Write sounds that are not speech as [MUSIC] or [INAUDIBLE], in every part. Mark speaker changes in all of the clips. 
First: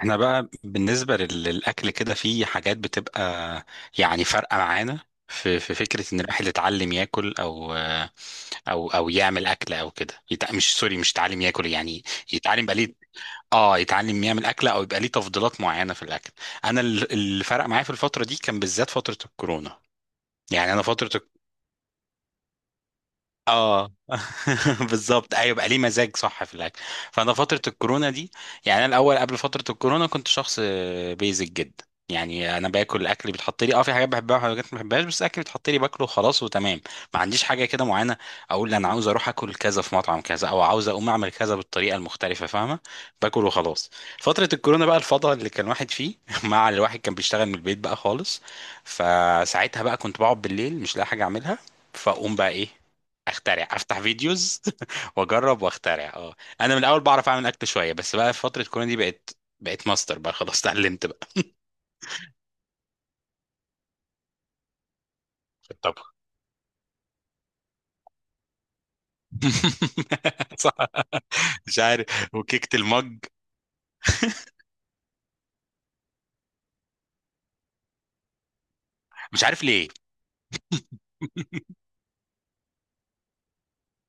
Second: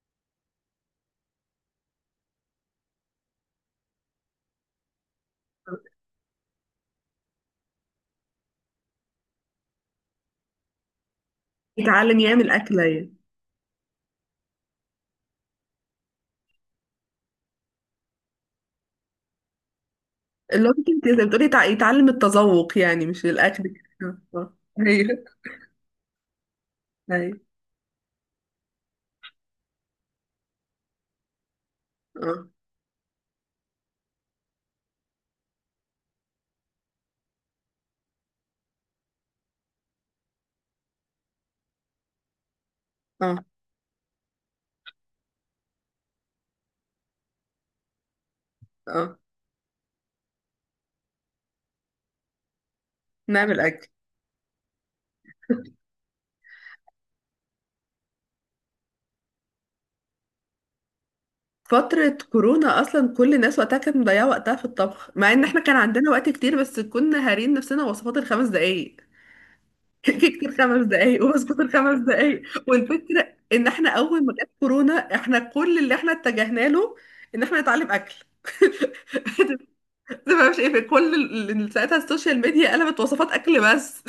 Speaker 1: احنا بقى بالنسبة للأكل كده في حاجات بتبقى يعني فارقة معانا. في فكرة إن الواحد يتعلم ياكل أو يعمل أكل أو كده يتع... مش سوري مش يتعلم ياكل، يعني
Speaker 2: يتعلم يعمل
Speaker 1: يتعلم بقى
Speaker 2: أكلة
Speaker 1: ليه.
Speaker 2: يعني.
Speaker 1: اه، يتعلم يعمل أكلة أو يبقى ليه تفضيلات معينة في الأكل. أنا اللي فرق معايا في الفترة دي كان بالذات فترة الكورونا،
Speaker 2: اللي هو
Speaker 1: يعني أنا
Speaker 2: كنت
Speaker 1: فترة
Speaker 2: زي ما بتقولي يتعلم التذوق، يعني مش الأكل
Speaker 1: اه.
Speaker 2: كده. آه.
Speaker 1: [LAUGHS]
Speaker 2: أيوه.
Speaker 1: بالظبط، ايوه، بقى ليه مزاج صح في الاكل. فانا
Speaker 2: أيوه.
Speaker 1: فتره الكورونا دي، يعني انا الاول قبل فتره الكورونا كنت شخص بيزك جدا،
Speaker 2: اه.
Speaker 1: يعني انا باكل الاكل اللي بيتحط لي، اه، في حاجات بحبها وحاجات ما بحبهاش، بس الاكل اللي بيتحط لي باكله خلاص وتمام. ما عنديش حاجه كده معينه اقول انا عاوز اروح اكل كذا في مطعم كذا او عاوز اقوم اعمل كذا بالطريقه المختلفه، فاهمه.
Speaker 2: اه.
Speaker 1: باكل وخلاص. فتره الكورونا بقى الفضاء اللي كان واحد فيه [LAUGHS] مع الواحد كان بيشتغل من البيت بقى خالص،
Speaker 2: اه.
Speaker 1: فساعتها بقى كنت بقعد بالليل مش لاقي حاجه اعملها، فاقوم بقى ايه،
Speaker 2: نعمل
Speaker 1: اخترع
Speaker 2: أكل.
Speaker 1: افتح فيديوز [LAUGHS] واجرب واخترع، اه. انا من الاول بعرف اعمل اكل شويه، بس بقى في فتره كورونا دي بقت بقيت ماستر بقى خلاص اتعلمت بقى
Speaker 2: فترة كورونا أصلا كل الناس وقتها كانت مضيعة وقتها في الطبخ، مع إن إحنا
Speaker 1: في
Speaker 2: كان عندنا
Speaker 1: الطبخ.
Speaker 2: وقت كتير بس كنا هارين نفسنا وصفات الخمس دقايق. [LAUGHS] كيكة
Speaker 1: [LAUGHS] صح،
Speaker 2: الخمس دقايق ووصفات
Speaker 1: مش
Speaker 2: الخمس
Speaker 1: عارف،
Speaker 2: دقايق.
Speaker 1: وكيكه المج.
Speaker 2: والفكرة إن إحنا أول ما جت كورونا، إحنا كل اللي إحنا اتجهنا له إن إحنا نتعلم أكل. [LAUGHS]
Speaker 1: مش عارف ليه.
Speaker 2: ده ما مش إيه، في كل
Speaker 1: [LAUGHS]
Speaker 2: ساعتها السوشيال ميديا قلبت وصفات أكل بس.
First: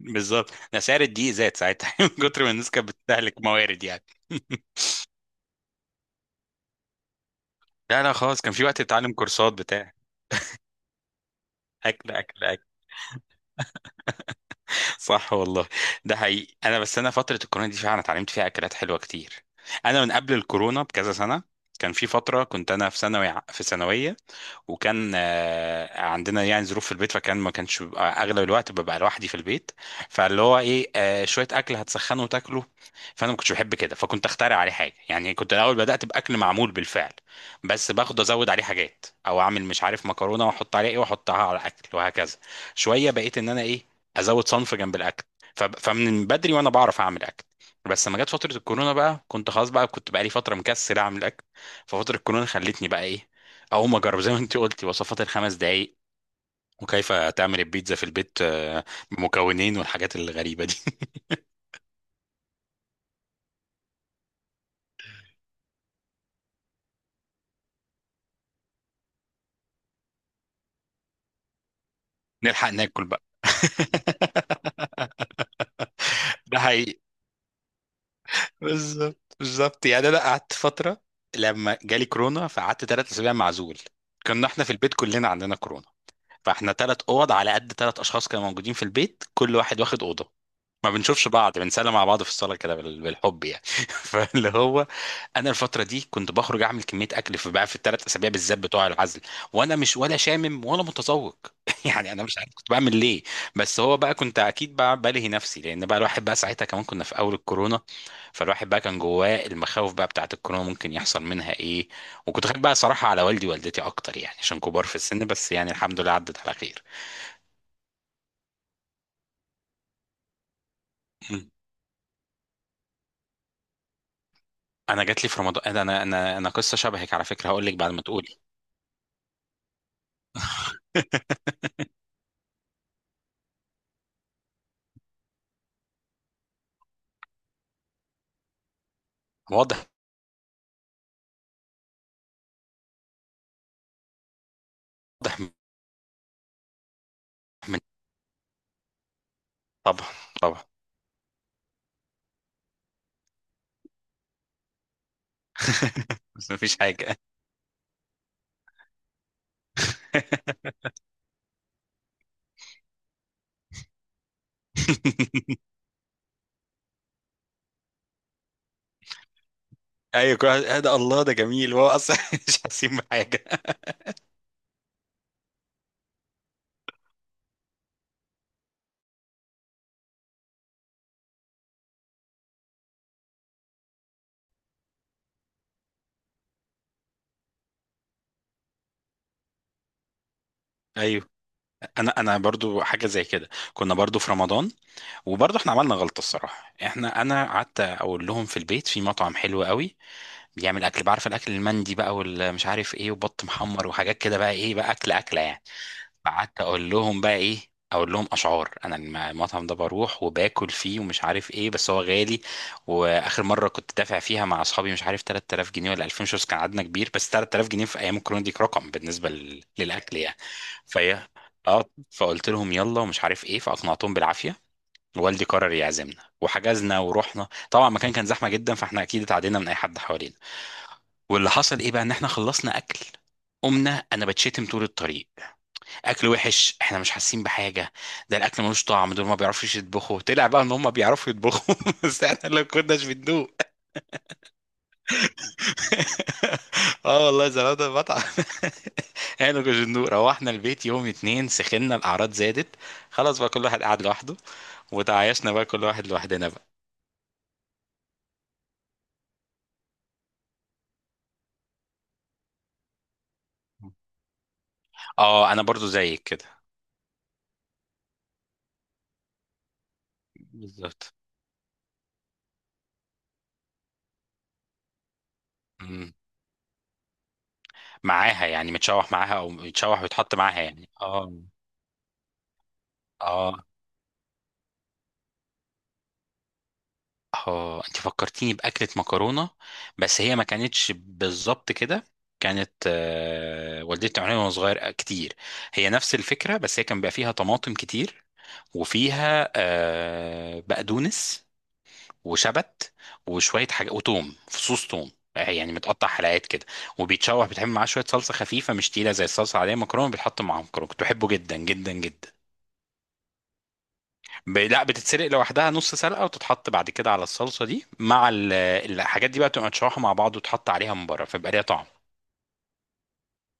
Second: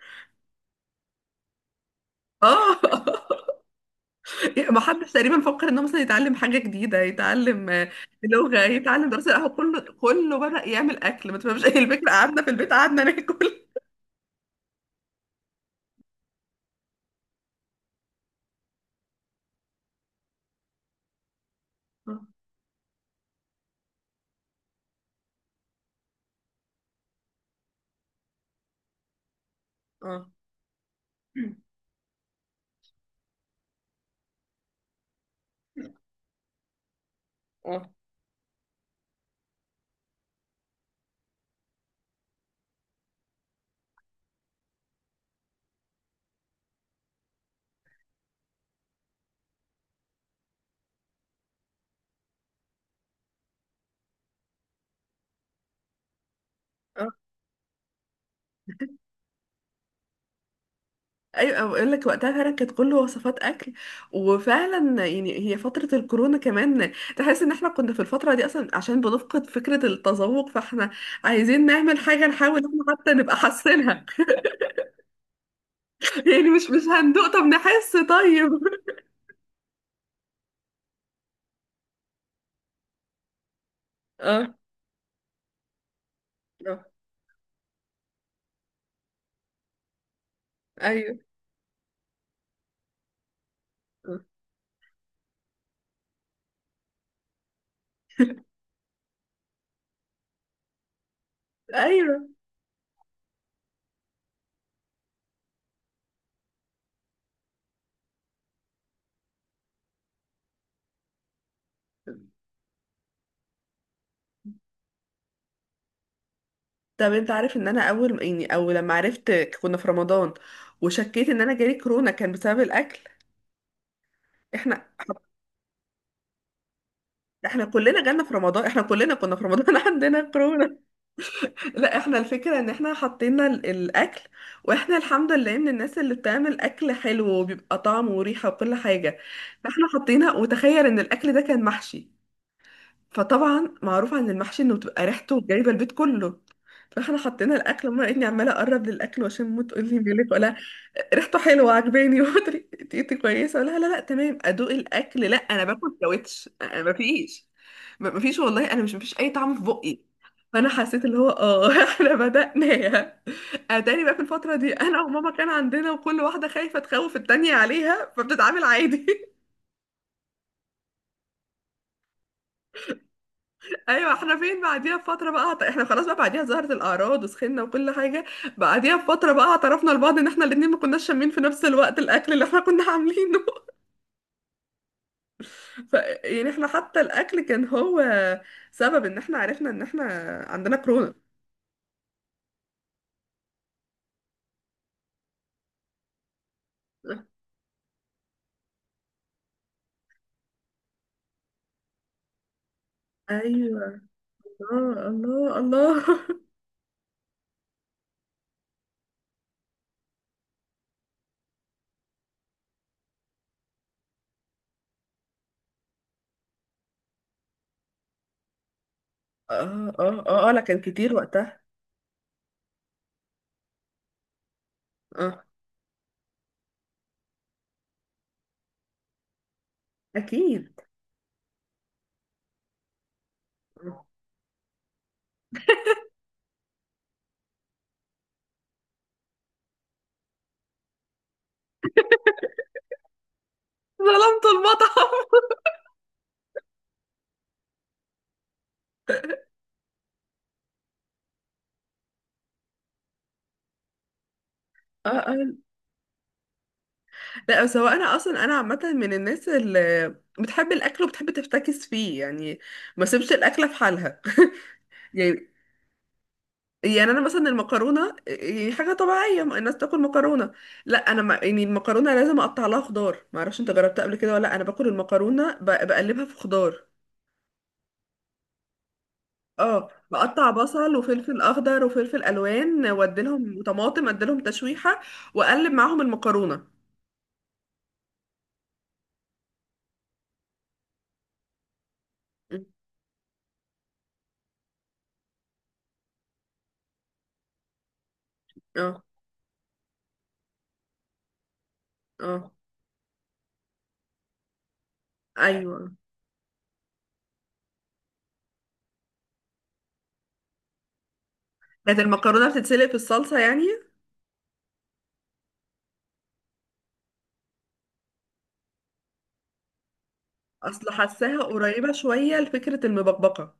Speaker 1: بالظبط، ده سعر الدقيق زاد ساعتها [LAUGHS] من كتر ما الناس
Speaker 2: اه.
Speaker 1: كانت بتستهلك موارد يعني.
Speaker 2: [LAUGHS]
Speaker 1: [LAUGHS]
Speaker 2: ما حدش تقريبا فكر انه مثلا يتعلم حاجه جديده، يتعلم
Speaker 1: لا لا خلاص، كان
Speaker 2: لغه،
Speaker 1: في وقت
Speaker 2: يتعلم
Speaker 1: تتعلم
Speaker 2: دراسه، لا، هو
Speaker 1: كورسات
Speaker 2: كله
Speaker 1: بتاع،
Speaker 2: كله بدا يعمل اكل، ما تفهمش. [LAUGHS] ايه الفكره؟
Speaker 1: اكل
Speaker 2: قعدنا
Speaker 1: اكل
Speaker 2: في
Speaker 1: اكل.
Speaker 2: البيت قعدنا ناكل.
Speaker 1: صح والله، ده حقيقي. انا بس انا فتره الكورونا دي فعلا اتعلمت فيها اكلات حلوه كتير. انا من قبل الكورونا بكذا سنه كان في
Speaker 2: اه.
Speaker 1: فتره كنت انا في ثانوي، في ثانويه، وكان آه، عندنا يعني ظروف في البيت، فكان ما كانش بيبقى اغلب الوقت ببقى لوحدي في البيت،
Speaker 2: اه.
Speaker 1: فاللي هو ايه، آه، شويه اكل هتسخنه وتاكله. فانا ما كنتش بحب كده فكنت اخترع عليه حاجه، يعني كنت الاول بدات باكل معمول بالفعل،
Speaker 2: اه.
Speaker 1: بس باخد ازود عليه حاجات، او اعمل مش عارف مكرونه واحط عليها ايه واحطها على الاكل وهكذا. شويه بقيت ان انا ايه، ازود صنف جنب الاكل. فمن بدري وانا بعرف اعمل اكل، بس لما جت فتره الكورونا بقى كنت خلاص بقى كنت بقى لي فتره مكسل اعمل اكل. ففتره الكورونا خلتني بقى ايه، اقوم اجرب زي ما انت قلتي وصفات الـ 5 دقايق،
Speaker 2: آه.
Speaker 1: وكيف تعمل البيتزا في البيت، آه، بمكونين والحاجات الغريبه دي.
Speaker 2: ايوه بقول لك وقتها فعلا كانت كله وصفات اكل. وفعلا يعني هي فتره الكورونا كمان، تحس ان احنا كنا في الفتره دي اصلا عشان بنفقد فكره التذوق، فاحنا عايزين نعمل حاجه،
Speaker 1: [LAUGHS]
Speaker 2: نحاول إن
Speaker 1: نلحق
Speaker 2: احنا
Speaker 1: ناكل
Speaker 2: حتى
Speaker 1: بقى.
Speaker 2: نبقى
Speaker 1: [LAUGHS]
Speaker 2: حاسينها. [LAUGHS] يعني
Speaker 1: ده
Speaker 2: مش
Speaker 1: حقيقي،
Speaker 2: هندوق، طب نحس طيب.
Speaker 1: بالظبط بالظبط، يعني انا قعدت فتره لما جالي كورونا، فقعدت 3 اسابيع معزول.
Speaker 2: [LAUGHS]
Speaker 1: كنا
Speaker 2: اه.
Speaker 1: احنا في البيت كلنا عندنا كورونا، فاحنا
Speaker 2: آه.
Speaker 1: 3 اوض على قد 3 اشخاص كانوا موجودين في البيت، كل واحد واخد اوضه، ما
Speaker 2: ايوه.
Speaker 1: بنشوفش بعض، بنسلم على بعض في الصاله كده بالحب يعني. [LAUGHS] فاللي هو انا الفتره دي كنت بخرج اعمل كميه اكل في بقى في الـ 3 اسابيع بالذات بتوع العزل، وانا مش ولا شامم ولا متذوق. [LAUGHS] يعني انا
Speaker 2: ايوه.
Speaker 1: مش عارف كنت بعمل ليه، بس هو بقى كنت اكيد بقى بلهي نفسي، لان بقى الواحد بقى ساعتها كمان كنا في اول الكورونا، فالواحد بقى كان جواه المخاوف بقى بتاعت الكورونا ممكن يحصل منها ايه. وكنت خايف بقى صراحه على والدي ووالدتي اكتر، يعني عشان كبار في السن، بس يعني الحمد لله عدت على خير.
Speaker 2: طب انت عارف ان انا اول، يعني او لما عرفت، كنا في رمضان، وشكيت ان انا جالي كورونا كان بسبب الاكل. احنا،
Speaker 1: انا جات لي في رمضان، انا انا انا أنا قصه شبهك على فكره
Speaker 2: احنا
Speaker 1: هقول لك بعد
Speaker 2: كلنا
Speaker 1: ما
Speaker 2: جالنا
Speaker 1: تقولي.
Speaker 2: في رمضان، احنا كلنا كنا في رمضان [LAUGHS] عندنا كورونا.
Speaker 1: [LAUGHS]
Speaker 2: لا احنا الفكره ان احنا حطينا الاكل، واحنا الحمد لله من الناس اللي بتعمل اكل حلو وبيبقى طعم وريحه وكل حاجه. فاحنا
Speaker 1: واضح،
Speaker 2: حطينا وتخيل ان الاكل ده كان محشي، فطبعا معروف عن المحشي انه بتبقى ريحته
Speaker 1: واضح،
Speaker 2: جايبه البيت كله. فاحنا حطينا
Speaker 1: من،
Speaker 2: الاكل وما لقيتني عماله اقرب للاكل، وعشان ما تقول لي
Speaker 1: طبعا،
Speaker 2: مالك ولا،
Speaker 1: طبعا.
Speaker 2: ريحته حلوه عجباني [LAUGHS] وطريقتي كويسه ولا، لا لا لا، تمام ادوق الاكل، لا انا باكل
Speaker 1: [LAUGHS]
Speaker 2: ساويتش،
Speaker 1: بس مفيش
Speaker 2: أنا
Speaker 1: حاجه. [LAUGHS]
Speaker 2: مفيش، مفيش، والله انا مش، مفيش اي طعم في بقي. فانا حسيت اللي هو [LAUGHS] احنا بدأناها. اتاري بقى في الفتره دي انا وماما كان عندنا، وكل واحده خايفه تخوف التانية عليها فبتتعامل عادي.
Speaker 1: ايوه كل واحد- آه ده الله، ده جميل هو اصلا [LAUGHS] مش حاسين بحاجه.
Speaker 2: ايوه. احنا فين بعديها بفتره بقى احنا خلاص، بقى بعديها ظهرت الاعراض وسخنا وكل حاجه. بعديها بفتره بقى اعترفنا لبعض ان احنا الاتنين ما كناش شامين في نفس الوقت الاكل اللي احنا كنا عاملينه. [LAUGHS] ف يعني احنا حتى الاكل كان هو سبب ان احنا عرفنا ان احنا عندنا كورونا.
Speaker 1: ايوه، انا برضو حاجه زي كده. كنا برضو في رمضان، وبرضو احنا عملنا غلطه الصراحه. احنا انا قعدت اقول لهم في البيت في مطعم حلو قوي بيعمل اكل، بعرف الاكل المندي بقى والمش عارف ايه وبط محمر
Speaker 2: ايوه.
Speaker 1: وحاجات كده بقى ايه، بقى
Speaker 2: اه.
Speaker 1: اكل اكله
Speaker 2: الله
Speaker 1: يعني.
Speaker 2: الله. [LAUGHS]
Speaker 1: قعدت اقول لهم بقى ايه، اقول لهم اشعار انا المطعم ده بروح وباكل فيه ومش عارف ايه، بس هو غالي. واخر مره كنت دافع فيها مع اصحابي مش عارف 3000 جنيه ولا 2000 شوز، كان عددنا كبير، بس 3000 جنيه في ايام الكورونا دي رقم بالنسبه
Speaker 2: اه.
Speaker 1: للاكل
Speaker 2: اه.
Speaker 1: يعني.
Speaker 2: اه. اه. لا كان كتير
Speaker 1: فهي
Speaker 2: وقتها.
Speaker 1: اه، فقلت لهم يلا ومش عارف ايه، فاقنعتهم بالعافيه.
Speaker 2: اه.
Speaker 1: والدي قرر يعزمنا وحجزنا ورحنا، طبعا المكان كان زحمه جدا فاحنا اكيد اتعدينا من اي حد حوالينا.
Speaker 2: اكيد.
Speaker 1: واللي حصل ايه بقى ان احنا خلصنا اكل، قمنا انا بتشتم طول الطريق. اكل وحش، احنا مش حاسين بحاجه، ده الاكل ملوش طعم، دول ما بيعرفوش يطبخوا. طلع بقى ان هم بيعرفوا يطبخوا، [LAUGHS] بس احنا اللي كناش بندوق.
Speaker 2: ظلمت المطعم.
Speaker 1: [LAUGHS] اه والله زمان ده المطعم. [LAUGHS] احنا ما كناش بندوق، روحنا البيت، يوم اتنين سخنا، الاعراض زادت، خلاص بقى كل واحد قعد لوحده،
Speaker 2: اه. اه.
Speaker 1: وتعايشنا بقى كل واحد لوحدنا بقى.
Speaker 2: لا بس هو انا اصلا، انا عامه من الناس اللي بتحب الاكل وبتحب تفتكس فيه يعني، ما سيبش الاكله في حالها. [LAUGHS] يعني
Speaker 1: اه، انا برضو زيك كده.
Speaker 2: يعني انا مثلا المكرونه يعني حاجه طبيعيه، ما الناس تاكل مكرونه. لا
Speaker 1: بالظبط.
Speaker 2: انا ما، يعني المكرونه لازم اقطع لها خضار، ما اعرفش انت جربتها قبل كده ولا لأ. انا باكل المكرونه
Speaker 1: مم،
Speaker 2: بقلبها في خضار.
Speaker 1: معاها يعني متشوح معاها او
Speaker 2: اه
Speaker 1: متشوح ويتحط
Speaker 2: بقطع
Speaker 1: معاها، يعني
Speaker 2: بصل
Speaker 1: اه.
Speaker 2: وفلفل اخضر وفلفل الوان واديلهم،
Speaker 1: اه،
Speaker 2: وطماطم اديلهم تشويحه، واقلب معاهم المكرونه.
Speaker 1: اه انت فكرتيني باكله مكرونه، بس هي ما كانتش بالظبط كده،
Speaker 2: م.
Speaker 1: كانت آه، والدتي بتعملها وانا صغير آه، كتير. هي نفس الفكره، بس هي كان بيبقى فيها طماطم كتير،
Speaker 2: اه.
Speaker 1: وفيها آه، بقدونس،
Speaker 2: اه.
Speaker 1: وشبت، وشويه حاجه، وتوم، فصوص توم، آه، يعني
Speaker 2: ايوه.
Speaker 1: متقطع حلقات كده، وبيتشوح، بتعمل معاه شويه صلصه خفيفه مش تقيله زي الصلصه العاديه، مكرونه بيتحط معاهم مكرونه، كنت بحبه جدا جدا
Speaker 2: كانت
Speaker 1: جدا.
Speaker 2: المكرونه بتتسلق في الصلصه يعني؟
Speaker 1: لا بتتسلق لوحدها نص سلقه وتتحط بعد كده على الصلصه دي مع الحاجات دي بقى تبقى متشوحه مع بعض، وتحط
Speaker 2: اصل
Speaker 1: عليها من بره
Speaker 2: حاساها
Speaker 1: فيبقى ليها طعم.
Speaker 2: قريبة شوية لفكرة المبكبكة.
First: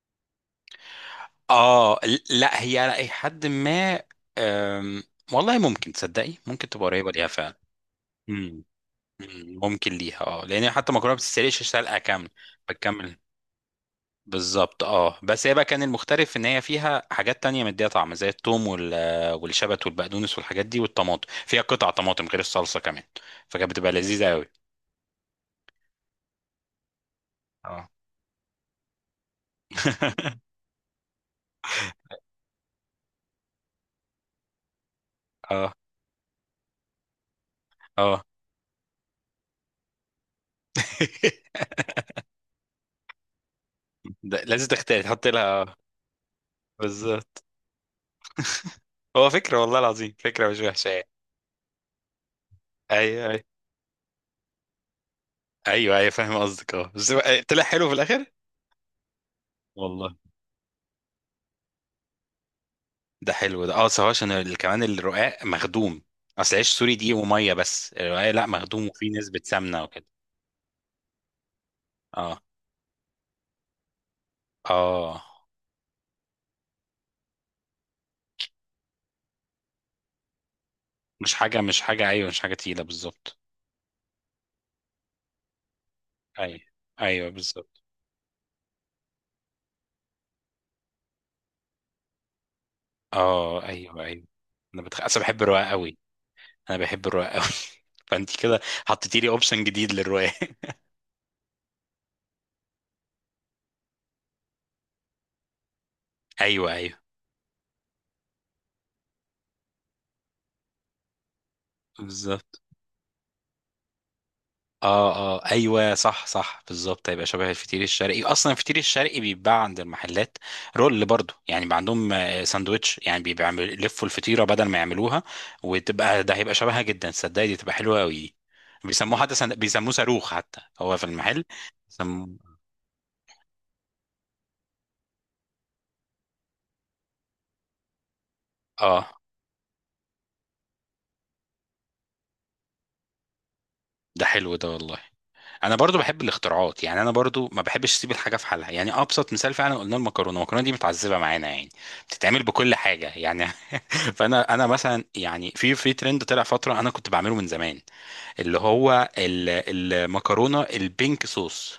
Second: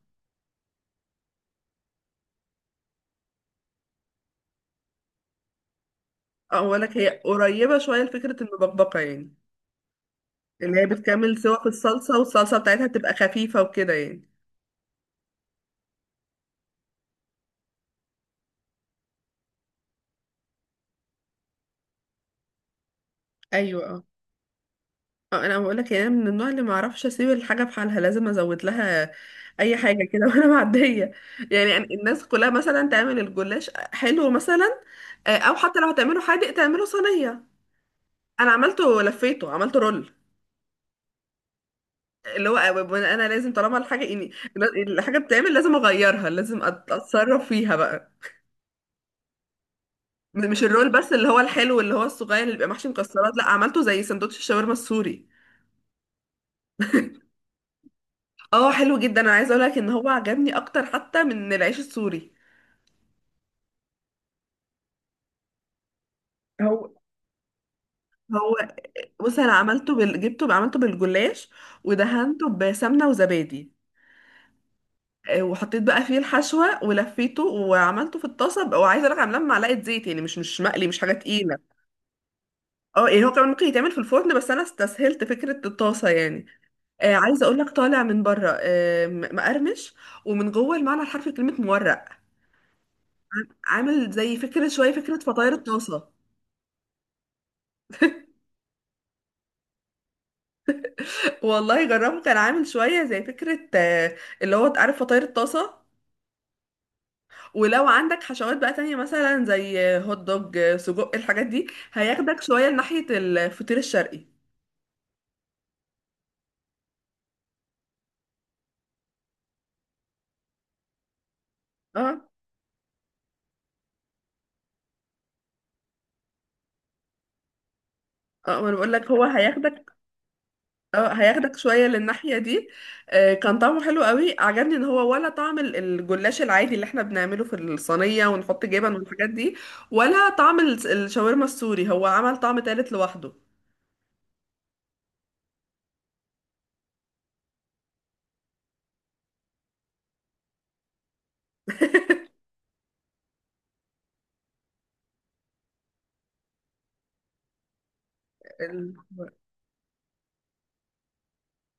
Speaker 1: اه لا، هي على اي حد ما، أم، والله ممكن تصدقي ممكن تبقى
Speaker 2: اقولك هي
Speaker 1: قريبه ليها فعلا.
Speaker 2: قريبة شوية لفكرة
Speaker 1: مم.
Speaker 2: المبكبكة يعني،
Speaker 1: مم، ممكن ليها اه، لان هي
Speaker 2: اللي هي
Speaker 1: حتى المكرونه ما
Speaker 2: بتكمل سوا
Speaker 1: بتتسلقش
Speaker 2: في
Speaker 1: سلقه
Speaker 2: الصلصة،
Speaker 1: كامله،
Speaker 2: والصلصة بتاعتها بتبقى
Speaker 1: بتكمل.
Speaker 2: خفيفة وكده يعني.
Speaker 1: بالظبط، اه بس هي بقى كان المختلف ان هي فيها حاجات تانية مديها طعم زي الثوم والشبت والبقدونس والحاجات دي، والطماطم فيها قطع طماطم غير الصلصه كمان، فكانت
Speaker 2: ايوه.
Speaker 1: بتبقى
Speaker 2: اه.
Speaker 1: لذيذه.
Speaker 2: انا بقولك يعني أنا من النوع اللي معرفش اسيب الحاجة في
Speaker 1: قوي.
Speaker 2: حالها، لازم ازود لها اي حاجة كده. [LAUGHS] وانا
Speaker 1: [LAUGHS]
Speaker 2: معدية. يعني الناس كلها مثلا تعمل الجلاش حلو مثلا، او
Speaker 1: اه،
Speaker 2: حتى لو هتعمله حادق تعمله صينية.
Speaker 1: اه.
Speaker 2: انا عملته لفيته عملته رول،
Speaker 1: [LAUGHS]
Speaker 2: اللي هو انا لازم طالما الحاجه، يعني
Speaker 1: ده لازم تختار
Speaker 2: الحاجه
Speaker 1: تحط
Speaker 2: بتتعمل لازم
Speaker 1: لها.
Speaker 2: اغيرها، لازم
Speaker 1: بالظبط.
Speaker 2: اتصرف فيها بقى.
Speaker 1: هو فكرة والله العظيم فكرة مش
Speaker 2: مش
Speaker 1: وحشة
Speaker 2: الرول
Speaker 1: يعني.
Speaker 2: بس، اللي هو الحلو اللي هو الصغير اللي بيبقى محشي
Speaker 1: ايوه
Speaker 2: مكسرات، لا
Speaker 1: ايوه،
Speaker 2: عملته زي سندوتش الشاورما السوري.
Speaker 1: ايوه ايوه فاهم قصدك، اه بس هو- طلع حلو في الاخر
Speaker 2: اه حلو جدا. انا عايزه اقول لك ان هو
Speaker 1: والله.
Speaker 2: عجبني اكتر حتى من العيش السوري.
Speaker 1: ده حلو ده، اه بس هو عشان كمان الرقاق مخدوم، اصل عيش
Speaker 2: هو
Speaker 1: سوري دي وميه، بس الرقاق لا
Speaker 2: هو
Speaker 1: مخدوم وفيه
Speaker 2: بص
Speaker 1: نسبة
Speaker 2: انا
Speaker 1: سمنة
Speaker 2: عملته
Speaker 1: وكده.
Speaker 2: جبته عملته بالجلاش،
Speaker 1: اه،
Speaker 2: ودهنته بسمنه وزبادي،
Speaker 1: اه،
Speaker 2: وحطيت بقى فيه الحشوه ولفيته وعملته في الطاسه. وعايزه اقول لك عاملاه بمعلقه زيت يعني، مش مقلي، مش حاجه
Speaker 1: مش
Speaker 2: تقيله.
Speaker 1: حاجة، مش حاجة، ايوه، مش حاجة تقيلة،
Speaker 2: اه يعني هو
Speaker 1: بالظبط.
Speaker 2: كمان ممكن يتعمل في الفرن، بس انا استسهلت فكره الطاسه يعني.
Speaker 1: ايوه ايوه،
Speaker 2: عايزه اقول لك
Speaker 1: بالظبط،
Speaker 2: طالع من بره مقرمش، ومن جوه المعنى الحرفي كلمه مورق.
Speaker 1: اه، ايوه
Speaker 2: عامل
Speaker 1: ايوه.
Speaker 2: زي فكره
Speaker 1: انا
Speaker 2: شويه فكره
Speaker 1: اصل بحب
Speaker 2: فطاير
Speaker 1: الرقاق قوي،
Speaker 2: الطاسه.
Speaker 1: انا بحب الرواية قوي. [LAUGHS] فانت كده حطيتي لي اوبشن جديد للرواية. [LAUGHS]
Speaker 2: [LAUGHS] والله جربه، كان عامل شويه زي فكره، اللي هو عارف فطاير الطاسه.
Speaker 1: ايوه ايوه،
Speaker 2: ولو عندك حشوات بقى تانية مثلا زي هوت دوج، سجق، الحاجات دي هياخدك
Speaker 1: بالظبط
Speaker 2: شويه لناحيه الفطير الشرقي.
Speaker 1: اه، اه ايوه صح صح، بالظبط هيبقى شبه الفطير الشرقي، اصلا الفطير الشرقي بيتباع عند المحلات رول برضو، يعني بيبقى عندهم
Speaker 2: اه.
Speaker 1: آه، ساندوتش، يعني بيبقى عامل- يلفوا الفطيره بدل ما يعملوها، وتبقى ده هيبقى شبهها جدا، صدقني دي تبقى حلوه قوي.
Speaker 2: اه ما انا بقول لك
Speaker 1: بيسموه
Speaker 2: هو
Speaker 1: حتى بيسموه
Speaker 2: هياخدك.
Speaker 1: صاروخ حتى هو في
Speaker 2: اه
Speaker 1: المحل،
Speaker 2: هياخدك شوية
Speaker 1: بيسموه.
Speaker 2: للناحية دي. كان طعمه حلو قوي. عجبني ان هو ولا طعم الجلاش العادي اللي احنا بنعمله في الصينية ونحط جبن
Speaker 1: اه
Speaker 2: والحاجات دي، ولا طعم الشاورما السوري، هو عمل طعم تالت لوحده.
Speaker 1: ده حلو ده والله. انا برضو بحب الاختراعات، يعني انا برضو ما بحبش اسيب الحاجه في حالها، يعني ابسط مثال فعلا قلنا المكرونه، المكرونه دي متعذبه معانا يعني، بتتعمل بكل حاجه يعني. [LAUGHS] فانا انا مثلا يعني في ترند طلع فتره انا كنت بعمله من زمان، اللي
Speaker 2: ال-
Speaker 1: هو المكرونه البينك صوص.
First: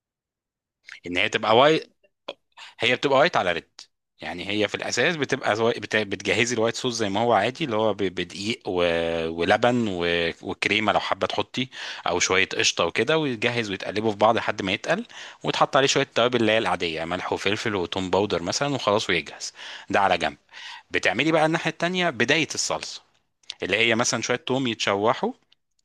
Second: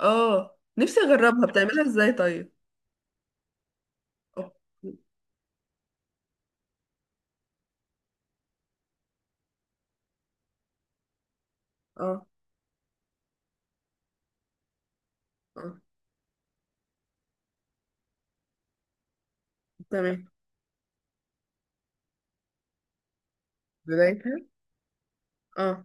Speaker 2: اه نفسي
Speaker 1: ان هي
Speaker 2: اجربها،
Speaker 1: تبقى،
Speaker 2: بتعملها ازاي طيب؟
Speaker 1: هي بتبقى وايت على ريد، يعني
Speaker 2: اه.
Speaker 1: هي في الاساس بتبقى بتجهزي الوايت صوص زي ما هو عادي اللي هو بدقيق ولبن وكريمه لو حابه تحطي، او
Speaker 2: اه.
Speaker 1: شويه قشطه وكده، ويتجهز ويتقلبوا في بعض لحد ما يتقل،
Speaker 2: آه،
Speaker 1: وتحط عليه شويه توابل اللي هي العاديه، يعني ملح وفلفل وتوم باودر مثلا، وخلاص ويجهز. ده على
Speaker 2: تمام.
Speaker 1: جنب. بتعملي بقى الناحيه التانيه بدايه الصلصه، اللي هي مثلا
Speaker 2: بدايتها.
Speaker 1: شويه توم يتشوحوا،
Speaker 2: اه.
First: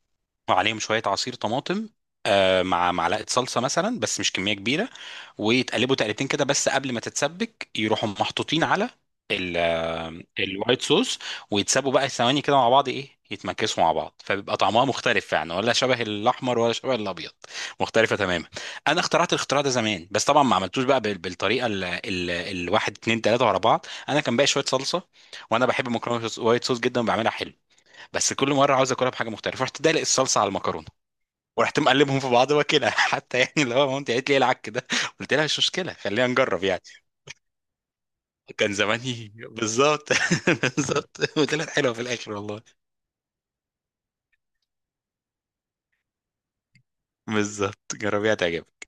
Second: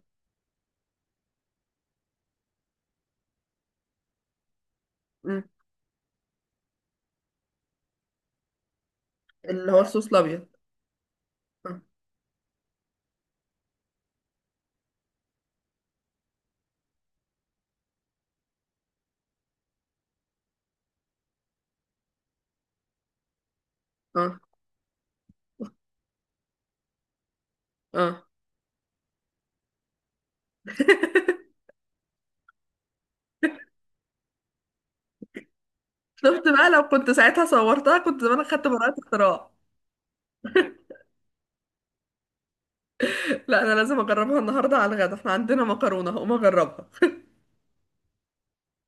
Speaker 1: وعليهم شويه عصير طماطم، آه، مع معلقه صلصه مثلا، بس مش كميه كبيره.
Speaker 2: مم.
Speaker 1: ويتقلبوا تقلبتين كده بس، قبل ما تتسبك يروحوا محطوطين على
Speaker 2: اللي هو الصوص
Speaker 1: آه،
Speaker 2: الابيض.
Speaker 1: الوايت صوص.
Speaker 2: اه.
Speaker 1: ويتسابوا بقى ثواني كده مع بعض، ايه، يتمكسوا مع بعض، فبيبقى طعمها مختلف يعني، ولا شبه الاحمر ولا شبه الابيض، مختلفه تماما. انا اخترعت الاختراع ده زمان، بس طبعا ما عملتوش بقى بالطريقه الواحد اتنين تلاته ورا بعض، انا كان
Speaker 2: اه.
Speaker 1: باقي شويه صلصه، وانا بحب مكرونه وايت صوص جدا وبعملها حلو،
Speaker 2: اه.
Speaker 1: بس كل مره عاوز اكلها بحاجه مختلفه، رحت دلق الصلصه على المكرونه، ورحت مقلبهم في بعض واكلها. [LAUGHS] حتى يعني اللي هو مامتي قالت لي إيه العك ده، قلت لها مش مشكله خلينا
Speaker 2: شفت
Speaker 1: نجرب
Speaker 2: بقى
Speaker 1: يعني.
Speaker 2: لو كنت ساعتها صورتها كنت زمان خدت
Speaker 1: كان
Speaker 2: براءة
Speaker 1: زماني
Speaker 2: اختراع.
Speaker 1: بالظبط. [LAUGHS] بالظبط، وطلعت حلوه في الاخر والله.
Speaker 2: لا انا لازم اجربها النهارده على الغدا، احنا عندنا مكرونه هقوم اجربها.
Speaker 1: بالظبط جربيها تعجبك.